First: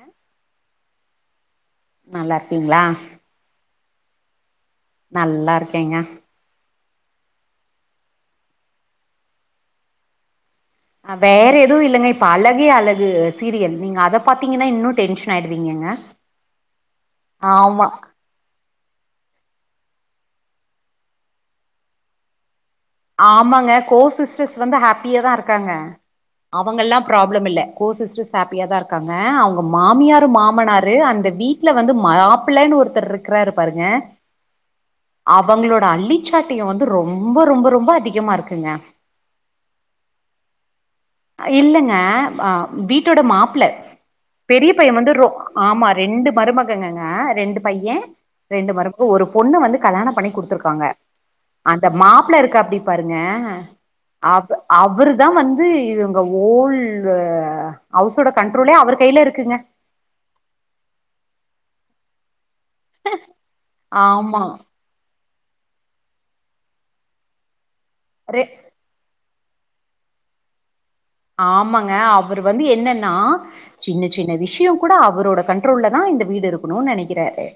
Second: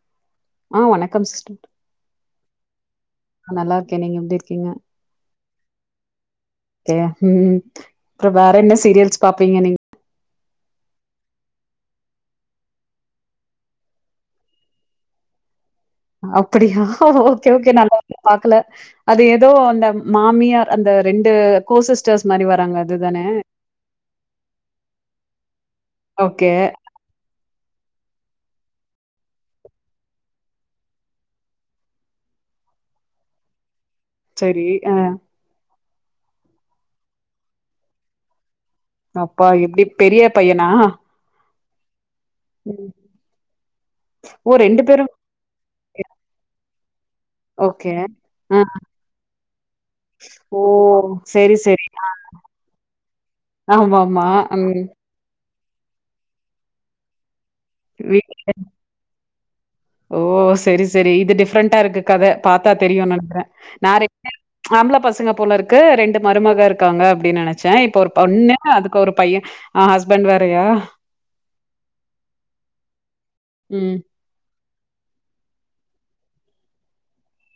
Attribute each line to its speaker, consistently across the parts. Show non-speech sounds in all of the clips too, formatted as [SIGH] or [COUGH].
Speaker 1: அஹ
Speaker 2: ஆஹ் வணக்கம் சிஸ்டர்
Speaker 1: நல்லா ரிக்கீங்ளா
Speaker 2: நல்லா ருக்கே நீங்க எப்படிருக்கீங்க
Speaker 1: நல்லா இருக்கேங்க
Speaker 2: யா ஹம் அப்றோ வேற என்ன சீரியல்ஸ் பாப்பீங்க நீங்
Speaker 1: அஹ் வேற எதுவும் இல்லங்க இப்ப அழகே அழகு சீரியல் நீங்க அத பாத்தீங்கன்னா இன்னும் டென்ஷன் ஆயிடுவீங்கங்க
Speaker 2: அப்பிடியா ஓகே ஓகே
Speaker 1: ஆமா
Speaker 2: நால்ல பாக்கல அது ஏதோ அந்த மாமியார் அந்த ரெண்டு கோசிஸ்டர்ஸ் மாதிரி வராங்க அதுதானே?
Speaker 1: ஆமாங்க கோ சிஸ்டர்ஸ் வந்து ஹாப்பிய தா இருக் இருக்காங்க
Speaker 2: ஓகே.
Speaker 1: அவங்கல்லாம் ப்ராப்ளம் இல்ல கோ சிஸ்டர்ஸ் ஹாப்பியா தா இருக்காங்க அவங்க மாமியார் மாமனார் அந்த வீட்டில் வந்து மாப்பிள்ளைன்னு ஒருத்தர் இருக்கிறாரு பாாருங்க
Speaker 2: சரி ஆஹ்
Speaker 1: அள்ளிச்சாட்டியம் வந்து ரொம்ப ரொம்ப ரொம்ப அதிகமா இருக்குங்க
Speaker 2: அப்பா எப்டி பெரிய பையனா
Speaker 1: இல்லங்க
Speaker 2: ம்.
Speaker 1: வீட்டோட மாப்ல
Speaker 2: ஓ
Speaker 1: பெரிய பைய
Speaker 2: பேரும்
Speaker 1: வந்து ரோ ஆமா ரெண்டு மருமகங்கங்க ரெண்டு
Speaker 2: ஓகே.
Speaker 1: பைய
Speaker 2: அ
Speaker 1: ரெண்டு மருப்பு ஒரு பொண்ணு வந்து கல்யாண பண்ணி
Speaker 2: ஓ!
Speaker 1: குடுத்துருக்காங்க
Speaker 2: சரி, சரி.
Speaker 1: அந்த மாப்ள இருக்காப்டி
Speaker 2: ஆமாமா.
Speaker 1: அவு
Speaker 2: ம்.
Speaker 1: அவுரு தா வந்து இவங்க ஓல்
Speaker 2: வீ
Speaker 1: அவவுசோட கண்ட்ரோலே அவுரு கையில இருக்குங்க
Speaker 2: ஃப்ரண்ட இருக்கு கத பாத்தா தெரியு நினைக்கிற
Speaker 1: ஆமா
Speaker 2: [UNINTELLIGIBLE] ஆம்பல பசங்க போல இருக்கு ரெண்டு மருமக இருக்காங்க அப்படின்னு நெனச்சா [UNINTELLIGIBLE] இப்போ ஒரு
Speaker 1: ரெ
Speaker 2: பொண்ணு அதுக்கு ஒரு பையன் ஆஹ் ஹஸ்பண்ட் வேறையா
Speaker 1: ஆமாங்க அவர் வந்து என்னன்னா
Speaker 2: ம்
Speaker 1: சின்ன சின்ன விஷயம் கூட அவரோட கண்ட்ரோல்லல தான் இந்த வீடு இருக்கணுனு நினைக்கிறாரு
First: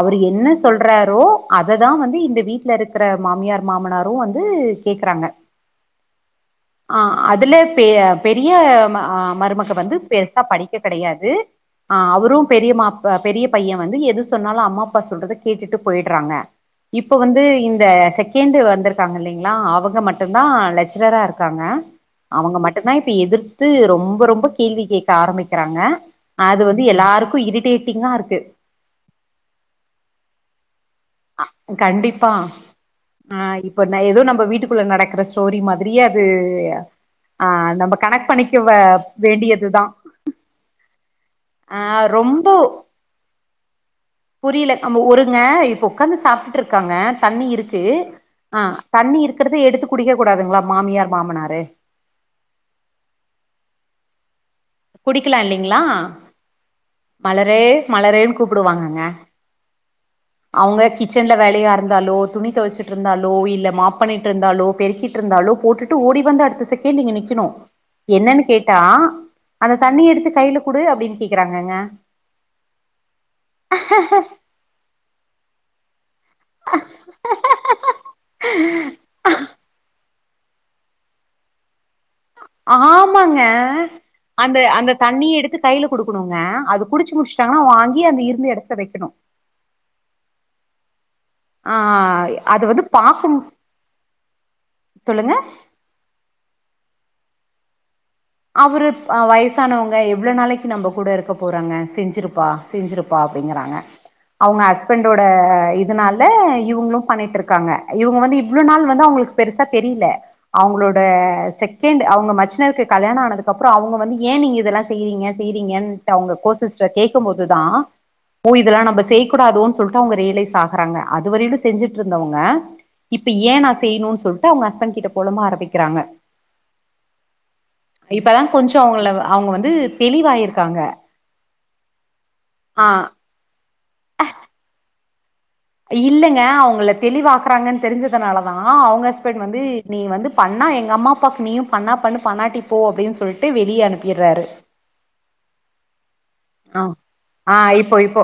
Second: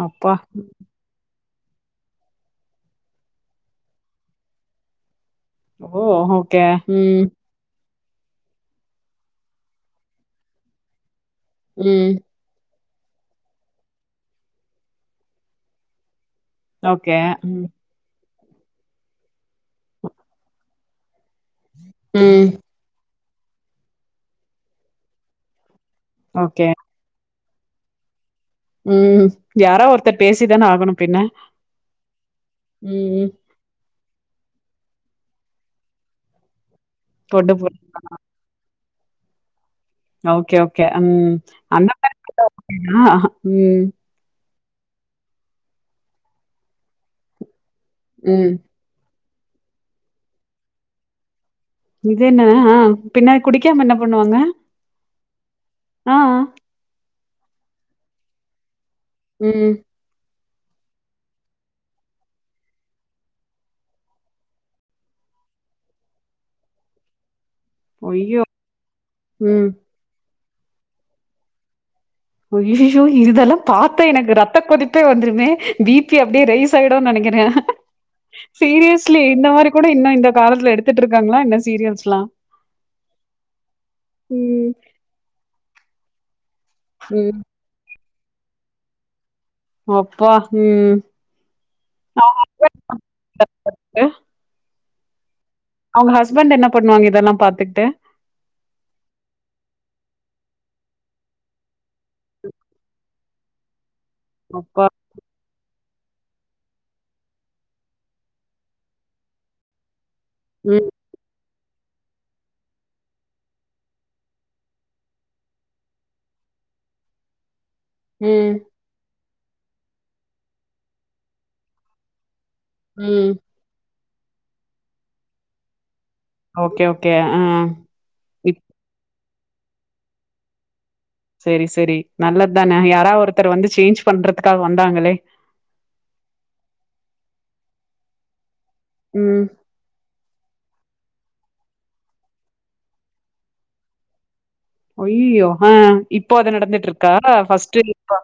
Speaker 1: அவுரு
Speaker 2: அப்பா
Speaker 1: என்ன சொல்றாரோ அததான் வந்து இந்த வீட்ல இருக்கிற மாமியார் மாமனாரும் வந்து கேக்குறாங்க
Speaker 2: ஓ ஓகே
Speaker 1: ஆ
Speaker 2: ம்ம்
Speaker 1: அதுல பெ பெரிய மருமக வந்து பெருசா படிக்க கிடையாது ஆஹ்
Speaker 2: ம்
Speaker 1: அவரும் பெரிய மா பெரிய பையன் வந்து எது சொன்னாலும் அம்மா அப்பா சொல்றத கேட்டுட்டு போயி்டறாங்க இப்ப
Speaker 2: ஓகே
Speaker 1: வந்து
Speaker 2: ம்
Speaker 1: இந்த செக கேண்டு வந்திருக்காங்க இல்லைங்களா அவங்க மட்டுும்்தான் லெக்சராக இருக்கு இருக்காங்க
Speaker 2: ம்
Speaker 1: அவங்க மட்டும் இப்ப எதிர்த்து ரொம்ப ரொம்ப கேள்வி கேட்க ஆரம்பிக்கிறாங்க அது வந்து எல்லாருக்கும் இருக்கு டேட்டிங்கா இருக்கு
Speaker 2: உம் யாரா ஒருர்த்தர் பேசி தான ஆகனும்
Speaker 1: கண்டிப்பா
Speaker 2: ம் ம்.
Speaker 1: ஆஹ் இப்ப ந ஏதோ நம்ம வீட்டுக்குள்ள நடக்கற ஸ்டோரி மாதிரியே அது
Speaker 2: கொண்டு போ
Speaker 1: ஆஹ் நம்ம கனெக்ட் பண்ணிக்கவ வேண்டியதுதான்
Speaker 2: ஓகே ஓகே உஹம் ஐந்த
Speaker 1: ரொம்ப புரியல நம ஊருங்க இப்போ உட்காந்து சாப்பிட்டு இருக்காங்க தண்ணி இருக்கு
Speaker 2: ம்
Speaker 1: ஆஹ் தண்ணி இருக்கு கிட்டத்த எடுத்து குடிக்கக் கூடாதுங்களா மாமியார் மாமனாரு
Speaker 2: இது என்னதா பின்னா குடிக்காம என்ன பண்ணுவாங்க
Speaker 1: குடிக்கலாம் இல்லலைங்களா
Speaker 2: ஆ
Speaker 1: மலரே மலரேன்னு கூப்பிடுவாங்கங்க
Speaker 2: உம்
Speaker 1: அவங்க கிச்சன்ல வேலையா இருந்தாலோ துணி துவைச்சிட்டு இருந்தாலோ இல்ல மாப் பண்ணிட்டு இருந்தாலோ பெருக்கிட்டு இருந்தாலோ போட்டுட்டு ஓடி வந்த அடுத்த செகண்ட் நீங்க நிக்கணும்
Speaker 2: ஐயோ
Speaker 1: என்னன்னு கேட்டா
Speaker 2: ம்
Speaker 1: அந்த தண்ணி எடுத்து கையில குடு அப்படின்னு கேக்குறாங்கங்க
Speaker 2: ஐயய்ஐயோ இதெல்லாம் பார்த்தேன் எனக்கு ரத்த கொதிப்பே வந்துருமே தீப அப்படியே ரைஸ் ஆய்டும் நினைக்கிறேன் சீரியஸ்லி இந்த மாதிரி கூட இன்னும் இந்த காலத்துல எடுத்துட்டு இருக்கங்களா என்ன சீரியல்
Speaker 1: ஆமாங்க அந்த
Speaker 2: ம்
Speaker 1: அந்த தண்ணி எடுத்து கையில கொடுக்கணுங்க அது குடிச்சு
Speaker 2: ம்
Speaker 1: முடிச்சாங்கா வாங்கி எ அந்த இருந்து எடத்த வெக்கணு
Speaker 2: அப்பா உம்
Speaker 1: ஆஹ் அது வந்து பாக்கும் சொல்லுங்க
Speaker 2: அவங்க ஹஸ்பண்ட் என்ன பண்ணுவாங்க இதெல்லா பாத்துக்ட்டு
Speaker 1: அவரு வயசானவங்க எவ்வளவு நாளைக்கு நம்ப கூட இருக்க போறாங்க செஞ்சிருப்பா செஞ்சிருப்பா அப்படிங்கறாங்க அவங்க
Speaker 2: அப்பா
Speaker 1: ஹஸ்பண்டோட இ இதனால இவங்களு‌ பண்ணிட்ருக்காங்க இவங்க வந்து இவ்ளோ நாள் வந்து அவங்களுக்கு பெருசா தெரியல
Speaker 2: ம்
Speaker 1: அவங்களோட செக்கேண்ட் அவங்க மச்சினருக்கு கல்யாண ஆனதுக்கப்புறோ அவங்க வந்து ஏ நீங்க இதெல்லா செய்யிறீங்க செய்றீங்கன்ட்டு அவங்க கோ சிஸ்டர் கேட்கு போதுதா ஓ
Speaker 2: ம்
Speaker 1: இதெல்லா நம்ப செய் கூடாதோனு சொல்ட்டு அவங்க ரியலைஸ் ஆகறாங்க அதுவரையிலு செஞ்சிட்டு இருந்தவங்க இப்ப
Speaker 2: ம்
Speaker 1: ஏ நா செய்ணுன் சொல்ட்டு அவங்க ஹஸ்பண்ட் கிட்ட பொலம்ப ஆரம்பிக்கிறாங்க
Speaker 2: ஓகே ஓகே ஆ
Speaker 1: இப்பதா
Speaker 2: இப்
Speaker 1: கொஞ்ச ஓர்ரளவா அவங்க வந்து தெளிவாயிருக்காங்க
Speaker 2: சரி சரி நல்லது தான
Speaker 1: ஆ
Speaker 2: யாரா ஒருத்தர் வந்து சேஞ்ச் பண்றதுக்காக வந்தா ங்களே
Speaker 1: இல்லங்க அவங்கள தெளிவாக்குறாங்கன் தெரிஞ்சதுனால தா அவங்க ஹஸ்பண்ட்
Speaker 2: ம்
Speaker 1: வந்து நீ வந்து பண்ணா எங்க அம்மா அப்பாக்கு நீயு பண்ணா பண்ணு பண்ணாட்டிப்போ அப்படின் சொல்லிட்டு வெளிய அனுப்பிறாரு
Speaker 2: ஐயியோ ஆஹ் இப்போ அத
Speaker 1: ஆ
Speaker 2: நடந்துட்ருக்கா
Speaker 1: ஆ
Speaker 2: ஃபர்ஸ்ட்
Speaker 1: இப்போ இப்போ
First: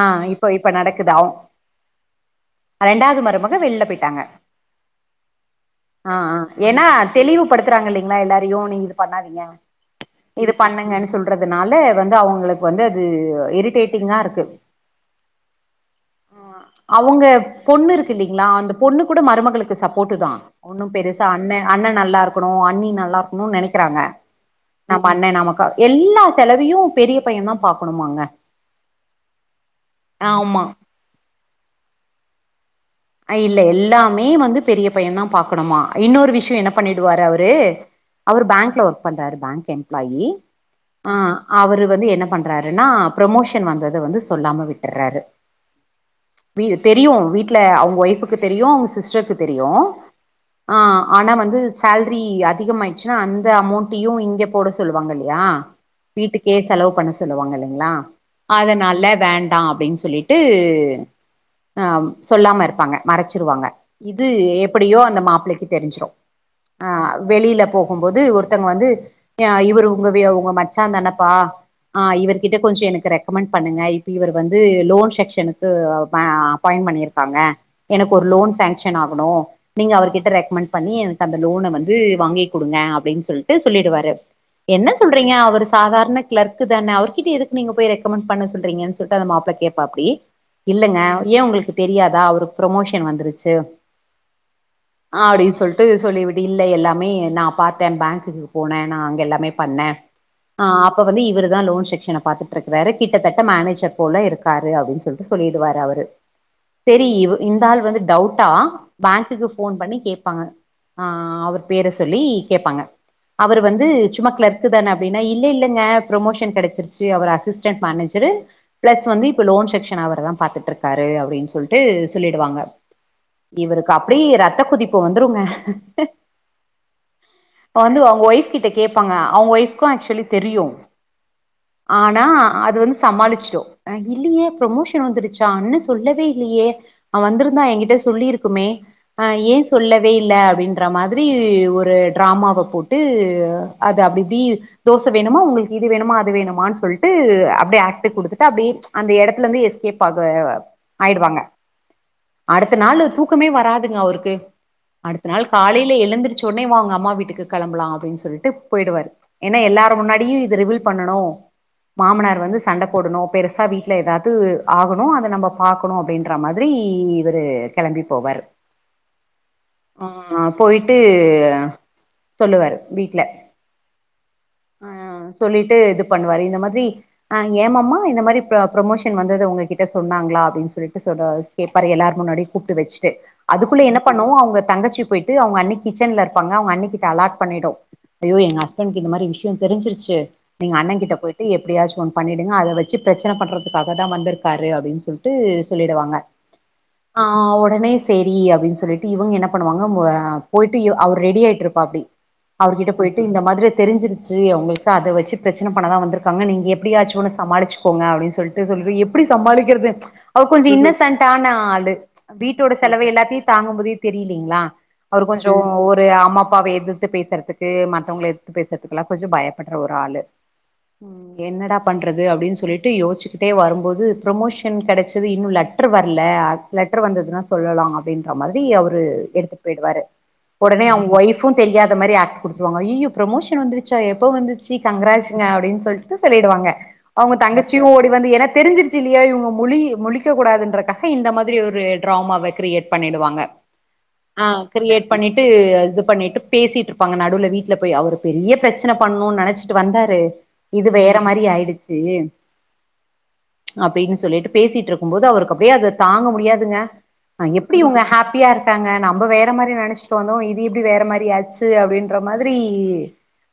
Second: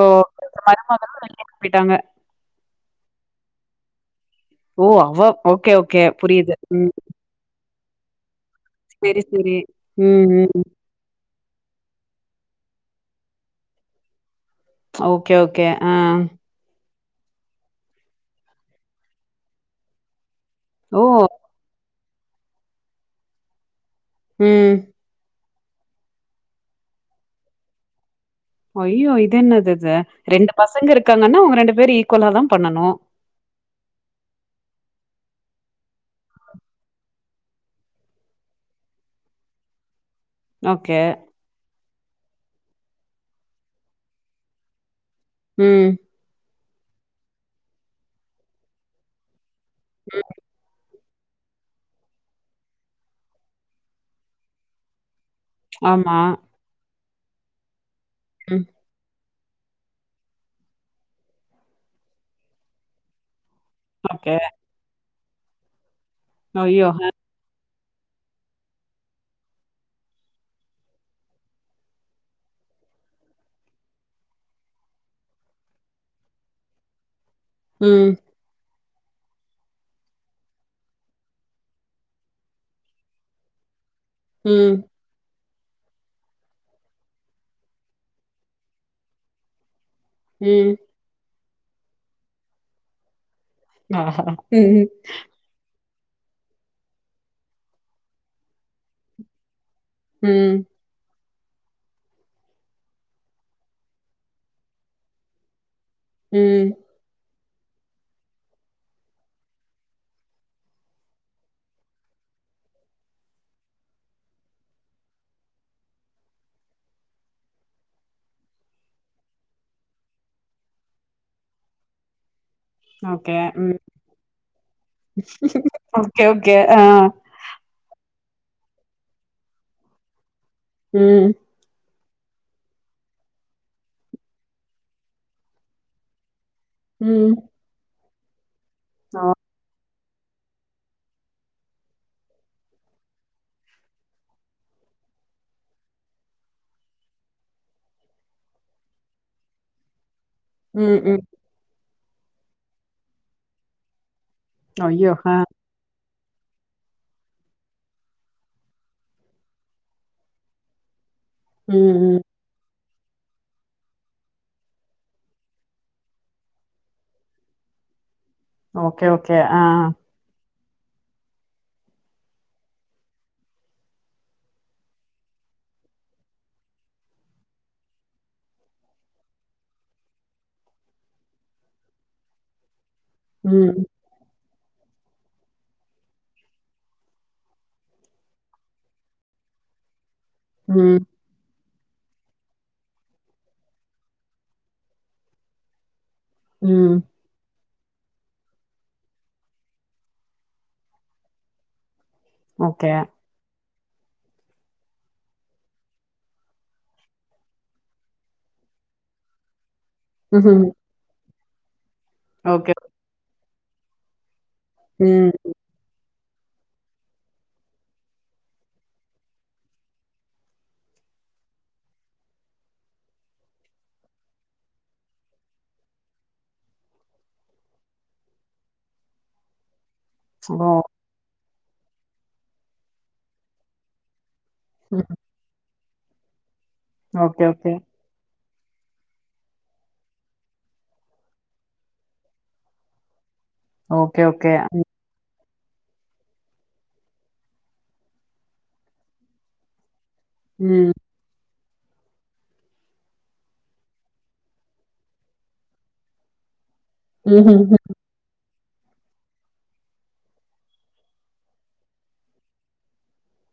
Speaker 2: [INAUDIBLE] ஓ
Speaker 1: இப்போ இப்ப
Speaker 2: மருமகள
Speaker 1: நடக்குது அவ்
Speaker 2: வெளியனுப்பிட்டாங்க
Speaker 1: மக வெளில போயிட்டாங்க
Speaker 2: ஓ அவ ஓகே ஓகே புரியுது ம்
Speaker 1: துருறாங்க இல்லலைங்களா எல்லாரு ஐயோ நீங்க இது
Speaker 2: சரி,
Speaker 1: பண்ணாதீங்க
Speaker 2: சரி. ம்,
Speaker 1: இது
Speaker 2: ம்.
Speaker 1: பண்ணுங்கன்னு சொல்ல துறதுனால வந்து அவங் களுக்கு வந்து அது இரிட்டேட்டிங்கா இருக்கு
Speaker 2: ஓகே ஓகே ஆஹ்
Speaker 1: அவங்க பொண்ணு இருக்கில்லலைங்களா அந்த பொண்ணு கூட மருமகளுக்கு சப்போட்டு தா ஒண்ணு
Speaker 2: ஓ!
Speaker 1: பெருசா அண்ணே அண்ண நல்லா இருக்கணும் அண்ணி நல்லாக்குனும்னு நினைக்க க்கறாங்க
Speaker 2: ம்.
Speaker 1: நம்ம அண்ணனை நமக்கு எல்லா செலவையும் பெரிய பையன் தான் பாக்கணுமாங்க
Speaker 2: ஐயோ இது என்னது இது ரெண்டு
Speaker 1: ஆமா
Speaker 2: பசங்க இருக்காங்கன்னா அவங்க ரெண்டு பேரும் ஈக்குவலா தான் பண்ணனும்
Speaker 1: இல்ல எல்லாமே வந்து பெரிய பையன் தான் பாக்கணுமா இன்னொரு விஷயம் என்ன பண்ணிடுவாரு அவரு அவர் பேங்க்ல ஒர்க் பண்றாரு பேங்க் எம் ஆயி
Speaker 2: ஓகே.
Speaker 1: ஆ அவரு வந்து என்ன பண்ண ட்ராருன்னா ப்ரமோஷன் வந்தத வந்து சொல்லாம விட்டறாரு
Speaker 2: ம்
Speaker 1: தெரியும் வீட்ல அவங் ஒய்ஃபுக்கு தெரியு அவங்க சிஸ்டர்க் தெரியு
Speaker 2: ம்.
Speaker 1: ஆ ஆனா வந்து சேல்ரி அதிகம் ஆகிட்ச்சுனா அந்த அமௌண்ட்டையு இங்கே போட சொல்லுவாங்கல்லே யா
Speaker 2: ஆமா.
Speaker 1: வீட்டுக்கே செலவு பண்ண சொல்லுவாங்க இல்லைங்களா
Speaker 2: ம்.
Speaker 1: அதனால்ல வேண் டா அப்டின் சொல்லிட்டு ஆம் சொல்லாம இருப் பாங்க மறைச்சிருவாங்க இது
Speaker 2: ஓகே.
Speaker 1: எப்டியோ நம்ம அப் புள்ளைக்கு தெரிஞ்சிரு
Speaker 2: ஐயோ! அ.
Speaker 1: ஆஹ் வெளில போகும்போது ஒருத்தங்க வந்து அ இவரு உங்க வெ உங்க மச்சாந்தானப்பா அ இவர்கிட்ட கொஞ்சொ எனக்கு ரெக்கமெண்ட் பண்ணுங்க இப்ப இவர் வந்து லோன் செக்க்ஷனுக்கு அப்பா அப்பாயண்ட் பண்ணிருக்காங்க
Speaker 2: ம்,
Speaker 1: எனக்கு ஒரு லோன் சாங்ஷன் டென் ஆகணு நீங்க அவர்கிட்ட ரெக்கமெண்ட் பண்ணி எனக்கு அந்த லோன வந்து வாங்கி குடுங்க அப்டின்னு சொல்ட்டு சொல்லிடுவாரு
Speaker 2: ம்,
Speaker 1: என்ன சொல்றீங்க அவரு சாதாரண க்ளர்க்கு தான அவர்கிட்ட எதுக்கு நீங்க போய் ரெக்கமண்ட் பண்ண சொல்றீங்கன்னு சொல்ட்டு அந்த மாப்ள கேப் ப்பாப்பிடி
Speaker 2: ம்.
Speaker 1: இல்லங்க ஏ உங்களுக்கு தெரியாதா அவரு ப்ரொமோஷன் வந்துருச்
Speaker 2: ம் ம்
Speaker 1: ட்டு சொல்லிவிடு இல்ல எல்லாமே நா பாத்த பேங்குக்கு போன நா அங்க எல்லாமே பண்ண
Speaker 2: ம்,
Speaker 1: ஆ அப்ப வந்து இவரு தா லோன் செக்க்ஷன பாத்துட்டுருக்கிறாரு கிட்டத்தட்ட மேனேஜ்ர் போல இருக்காரு அப்டின்னு சொல்ட்டு சொல்லிடுவாரு அவர்
Speaker 2: ம்.
Speaker 1: சரி இவ் இந்த ஆல் வந்து டவுட்டா பேங்க்குக்கு ஃபோன் பண்ணி கே்பாங்க ஆ அவர் பேர சொல்லி கேப்பாங்க அவரு வந்து சும்மா கிளர்க்கு தான அப்டின்னா இல்ல இல்லங்க ப்ரொமோஷன் கெடைச்சிருச்சு அவர் அசிஸ்டன் மேனேஜரு பிளஸ் வந்து இப்ப லோன் செக்க்ஷன அவர தான் பாத்துட்டுருக்காரு அப்டின்னு சொல்ட்டு சொல்லிடுவாங்க
Speaker 2: ஓகே. ம்.
Speaker 1: இவருக்கு அப்டியே ரத்த கோதிப்பு வந்துருங்க
Speaker 2: ஓகே, ஓகே. ஆ.
Speaker 1: வந்து அவ்ங்க ஒய்ஃப் கிட்ட கேப்பாங்க அவங்க ஒய்ஃப்க்கு ஆக்சுவலீ தெரியு
Speaker 2: ம்,
Speaker 1: ஆனா அது வந்து சமாலிச்சோ இல்லையே ப்ரமோஷன் வந்துடுச்சா அண்ண சொல்லவே இல்லயே அவ
Speaker 2: ம்.
Speaker 1: வந்துருந்தா எங்க்கிட்ட சொல்லியிருக் க்குமே
Speaker 2: ஆ.
Speaker 1: ஏன் சொல்லே [UNINTELLIGIBLE] இல்ல அப்டின்ற மாதிரி ஒரு ட்ராமாவ போட்டு அத அப்டிஇப்டி தோச வேணுமா உங்ளுக்கு இது வேணுமா அது வேணுமாண் சொல்ட்டு அப்டே அக்ட்டு குடுதுடு அப்டியே அந்த இடத்துல இருந்து எஸ்கேப் ஆ
Speaker 2: ம்,
Speaker 1: [UNINTELLIGIBLE]
Speaker 2: ம்.
Speaker 1: ஆயிடுவாங்க அடுத்த நாளு தூக்கமே வராதுங்க அவுருக்கு
Speaker 2: ஐயோ! ஆ.
Speaker 1: அடுத்தநாள் காலையில எழுந்துட் சொன்னே வாங்க அம்மா வீட்டுக்கு கெளம்பலா அப்டின்னு சொல்டு போயிடுவாரு என்ன எல்லாரும் முன்னாடியும் இத ரிவல் பண்ணனும்
Speaker 2: ம், ம்.
Speaker 1: மாமனார் வந்து சண்ட போடணோ பெருசா வீட்ல ஏதாவது ஆகணோ அத நம்ம பாக்கணோ அப்டின் பாக்குற மாதிரி இவரு கெளம்பி போவாரு
Speaker 2: ஓகே ஓகே ஆ
Speaker 1: ஆ போயிட்டு சொல்லுவாரு வீட்ல அ சொல்லிட்டு இது பண்ணுவாரு இந்த மாதிரி அ ஏமாம்மா இந்த மாரி ப்ரொமோஷன் வந்ததை உங்ககிட்ட சொன்னாங்களா அப்டின்னு சொல்லி [UNINTELLIGIBLE] கேப்பாரு முன்னாடியும் கூப்ட்டு வெச்சு ட்டு
Speaker 2: ம்,
Speaker 1: அதுக்குள்ள என்ன பண்ணுவோ அவுங்க தங்கச்சி போயிட்டு அவுங்க அண்ணி கிட்சேன்ல இருப்பாங்க அவங்க அண்ணிக்கிட்ட அலாட் பண்ணிடோ அய்யோ எ ஹஸ்பன்டுக்கு இந்த மாரி விஷயோ தெரிஞ்சிடுச்சி நீங்க அண்ண
Speaker 2: ம்,
Speaker 1: கிட்ட போயிட்டு எப் எதையசும் ஒண்ணு பண்ணிடுங்க அத வச்சு பிரச்சனை பண்றதுக்காக தா வந்திருக்காரு அப்டின்னு சொல்லிட்டு சொல்லிடுவாங்க
Speaker 2: ம்.
Speaker 1: ஆஹ் அவு உடனே செரி அப்டின்னு சொல்லிட்டு இவங்க என்ன பண்ணுவாங்க ஆஹ் போயிட்டு இவ அவர் ரெடி ஆயிட்டு இருப்பாப்டி
Speaker 2: ஓகே.
Speaker 1: அவர்கிட்ட போயிட்டு இந்த மாதிரி தெரிஞ்சிருச்சு அவங்களுக்கு அத வச்சு பிரச்சன பண்ணதா வந்திருக்காங்க நீங்க எப்டியாச்சும்னும் சமாளிச்சுக்கோங்க அப்டின்னு சொல்லிட்டு சொல்லி எப்டி சமாளிக்கிறது அவரு
Speaker 2: ம்ஹ்ம்.
Speaker 1: கொஞ்ச இன்னெசென்ட் தனாலு வீட்டோட
Speaker 2: ஓகே.
Speaker 1: செலவு எல்லாத்தையு தாங்கும்போதே தெரியலிங்களா அவரு
Speaker 2: ம்.
Speaker 1: கொஞ்சோ ஒரு அம் அம்மாப்பாவை எதித்து பேசுறதுக்கு மத்தவங்கள எதித்து பேசுறதுக்குெல்லா கொஞ்ச பயப்படுற ஒரு ஆளு ஹ்ம் என்னடா பண்றது அப்டின்னு சொல்லிட்டு யோசச்சுக்கிட்டே வரும்போது ப்ரமோஷன் கெடைச்சி இது இன்னு லெட்டர் வரல அத் லெட்டர் வந்ததுன்னா சொல்லலா அப்டின்ற மாதிரி அவுரு எடுத்து போயிடுவாரு
Speaker 2: ஓ!
Speaker 1: உடனே அவன் ஒய்ஃப் இப்புவு தெரியாதமாரி ஆக்ட் குடுத்துருவாக அய்யயோ ப்ரோமோஷன் வந்துருச்சா எப்போ வந்து சி
Speaker 2: ம்.
Speaker 1: கங்கராச்சிங்க அப்டின்னு சொல் [UNINTELLIGIBLE] சொல்லிடுவாங்க அவுங்க
Speaker 2: ஓகே, ஓகே.
Speaker 1: தங்கச்சியு ஓடி வந்து என தெரிஞ்சிருச்சு இல்லையா இவுங்க முழி முழிக்கக் கூடாதுன்றக்காக இந்த மாரி ஒரு டிராமாவ கிரியேட் பண்ணிடுவாங்க
Speaker 2: ஓகே, ஓகே.
Speaker 1: ஆஹ் கிரியேட் பண்ணிட் இது பண்ணிட்டு பேசிட்டு இருப்பாங்க நடுல வீட்ல போய் அவர் பெரிய பிரச்சன பண்ணனும் நினைச்சிட்டு வந்த இது
Speaker 2: ம்.
Speaker 1: வேற மாதிரி ஆயிடுச்சு சே அப்படின்னு சொல்லிட்டு பேசிட்டு இருக்கும் போது அவருக்கு அப்படியே அத தாங்க முடியாதுங்க
Speaker 2: ம்ஹ்ம்.
Speaker 1: எப்படி இங்க ஹாப்பியா இருக்கு தாங்க நம்ம வேற மாதிரி நினைச்சிட்டு வந்தோம் இது எப்படி வேற மாதிரி ஆச்சு அப்படின்ற மாதிரி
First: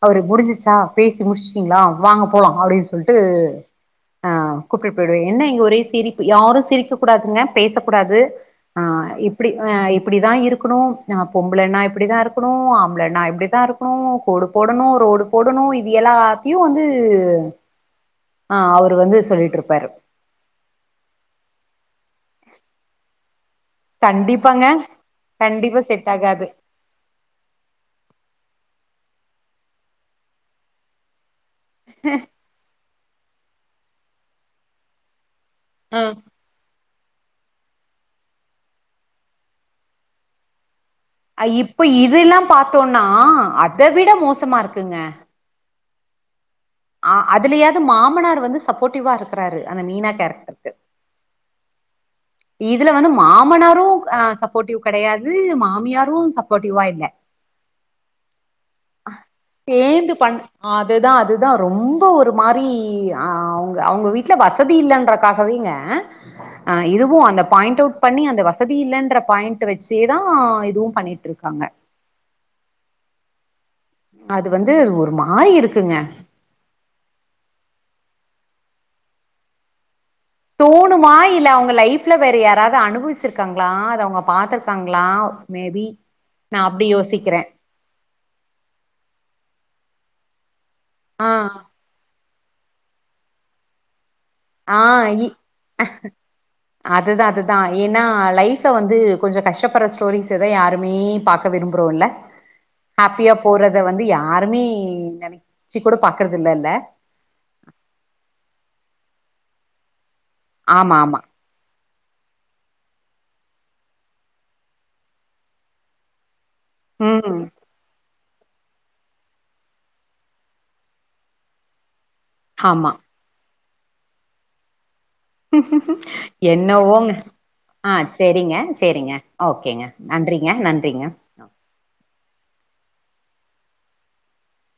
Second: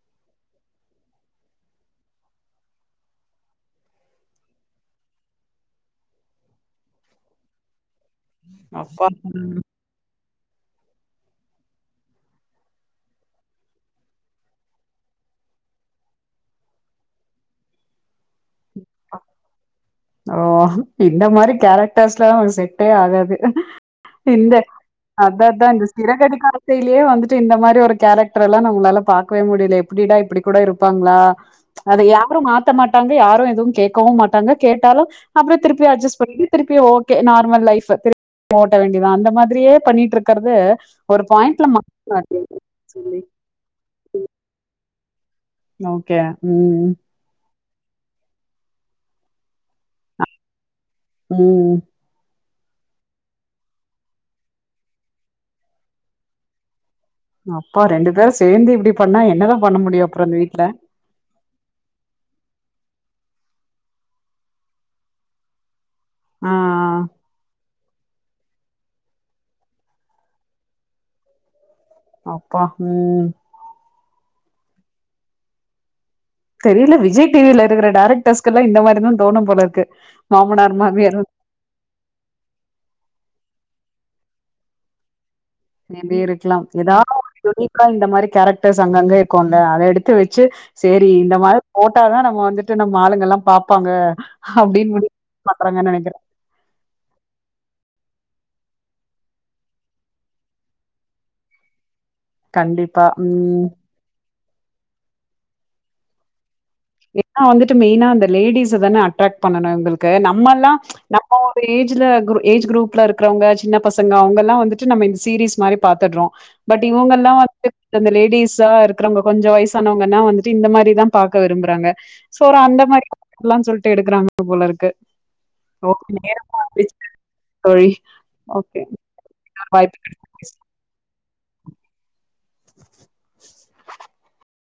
Speaker 1: அவரு முடிஞ்சிச்சா பேசி முடிச்சிடிங்களா வாங்க போலாம் அப்படின்னு சொல்லிட்டு அஹ் கூப்பிட்டு போயிடுவேன் என்ன இங்க ஒரே சிரிப்பு யாரும் சிரிக்கக் கூடாதுங்க பேசக் கூடாது
Speaker 2: அப்பா!
Speaker 1: ஆஹ் இப்படி
Speaker 2: ம்.
Speaker 1: ஆஹ் இப்படிதான் இருக்கணும் ஹ் பொம்புலண்ணா இப்படிதான் இருக்கணும் ஆம்பளண்ண இப்படிதான் இருக்கணும் கோடு போடணும் ரோடு போடணும் இது எல்லாத்தையும் வந்து ஆஹ் அவர் வந்து சொல்லிட்டு இருப்பாரு
Speaker 2: ஓ இந்த மாதிரி கேரக்டர்ஸ்லாம் செட்டே ஆகாது இந்த
Speaker 1: கண்டிப்பாங்க
Speaker 2: அதான் தான்
Speaker 1: கண்டிப்பா
Speaker 2: இந்த
Speaker 1: செட் ஆகாது
Speaker 2: சிறகடிக்கஆசையிலயே வந்துட்டு இந்த மாதிரி ஒரு கேரக்டர் எல்லாம் நம்மளால பா பாக்கவே முடியல எப்படிடா இப்படி கூட இருப்பாங்களா அத யாரும் மாத்த மாட்டாங்க யாரும் எதுவும் கேட்கவும் மாட்டாங்க கேட்டாலும் அப்புற திருப்ப
Speaker 1: அ
Speaker 2: அட்ஜஸ்ட் பண்ணி திருப்பியும் ஓகே நார்மல் லைஃப் திருப்பி ஓட வேண்டியதான் அந்த மாதிரியே பண்ணிட்டு இருக்கிறது
Speaker 1: இப்ப இதெல்லாம் பார்த்தோம்னா
Speaker 2: சொல்லி
Speaker 1: அத விட மோசமா இருக்குங்க
Speaker 2: ஓகே ம்
Speaker 1: ஆஹ் அதுலயா மாமனார் வந்து சப்போர்ட்டிவா இருக்கிறாரு அந்த மீனா கேரக்டருக்கு
Speaker 2: உம்
Speaker 1: இதுல வந்து மாமனாரும் அஹ் சப்போர்ட்டிவ் கிடையாது மாமியாரும் சப்போர்ட்டிவா இல்ல
Speaker 2: அப்பா ரெண்டு பேரும் சேர்ந்து இப்படி பண்ணா என்னதான் பண்ண முடியும்
Speaker 1: சேர்ந்து
Speaker 2: அப்புறம்
Speaker 1: பண்
Speaker 2: அந்த வீட்ல
Speaker 1: அதுதான் அதுதான் ரொம்ப ஒரு மாதிரி அவங்க அவங்க வீட்டில் வசதி இல்லைன்றக்காகவேங்க
Speaker 2: ஆ
Speaker 1: ஆஹ் இதுவும் அந்த பாயிண்ட் அவுட் பண்ணி அந்த வசதி இல்லென்ற பாயிண்ட் வச்சேதான் இதுவும் பண்ணிட்டு இருக்காங்க
Speaker 2: அப்பா உம்
Speaker 1: அது வந்து ஒரு மாறி இருக்குங்க
Speaker 2: தெரியல விஜய் டிவில இருக்கிற டைரக்டர்ஸ்க்குல்லாம் இந்த மாதிரி தான் தோணும் போல இருக்கு மாமனார் மாமியார்
Speaker 1: தோணுமா இல்ல அவங்க லைஃப்ல வேற யாராவது அனுபவிச்சிருக்காங்களா அத அவங்க பாத்துருக்காங்களா மேபி
Speaker 2: ம்பி
Speaker 1: நா
Speaker 2: இருக்கலாம்
Speaker 1: அப்டி
Speaker 2: ஏதாவது
Speaker 1: யோசிக்கிறே
Speaker 2: யுனிக்கா இந்த மாதிரி கேரக்டர்ஸ் அங்கங்க இருக்கோல அத வெச்சி சரி
Speaker 1: ஆ
Speaker 2: இந்த மாதிரி போட்டாதான் நம்ம வந்து ந்துட்டு நம்மாளுங்கல்லா பாப்பாங்க அப்டின்னு
Speaker 1: ஆஹா
Speaker 2: முடிவு
Speaker 1: இ
Speaker 2: பண்றாங்கன்னு நெனைக்கிறேன்.
Speaker 1: அதுதா அதுதா ஏன்னா லைஃப்ப வந்து கொஞ்ச கஷ்டப்படுற ஸ்டோரிஸ் எதோ யாருமே பாக்க விரபுறோம்ல
Speaker 2: கண்டிப்பா.
Speaker 1: ஹாப்பியா
Speaker 2: ம்.
Speaker 1: போறத வந்து யா யாருமே நனைச்சுக் கூட பாக்குறது இல்லல்ல
Speaker 2: ஏனா வந்துட்டு மெயினா அந்த லேடிஸ்ஸதான அட்ராக் பண்ணனும் எங்குளுக் கு நம்மல்லா
Speaker 1: ஆமா ஆமா
Speaker 2: நம்ம ஒரு ஏஜ் ஜ்சுல குரு ஏஜ் குரூப்புல இருக்கவங்க சின்ன பசங்க அவுங்குல்லா வந்துட்டு நம்ம இந்த சீரீஸ் மாரி பாத்தறோ பட் இவுங்க
Speaker 1: ம்
Speaker 2: எல்லா வந்துட் அந்த லேட் டீசா இருக்குறங்க கொஞ்ஞோ வயிசானவங்குன்னா வந்துட்டு இந்த மாரிதா பாக்க விரும்புறாங்க சோற அந்த
Speaker 1: ஆமா
Speaker 2: மாரி [UNINTELLIGIBLE] சொல்லிட் ட்டு எடுக்குறாங்க போல இருக்கு ஓகே நேரமா வந்துச்சு
Speaker 1: என்னவோங்க
Speaker 2: தோழி.
Speaker 1: ஆஹ சேரிங்க
Speaker 2: ஓகே.
Speaker 1: சேரிங்க ஓக்கேங்க
Speaker 2: வாய்ப்பு கிடைச்சதுக்கு
Speaker 1: நன்றிங்க நன்றிங்க [UNINTELLIGIBLE]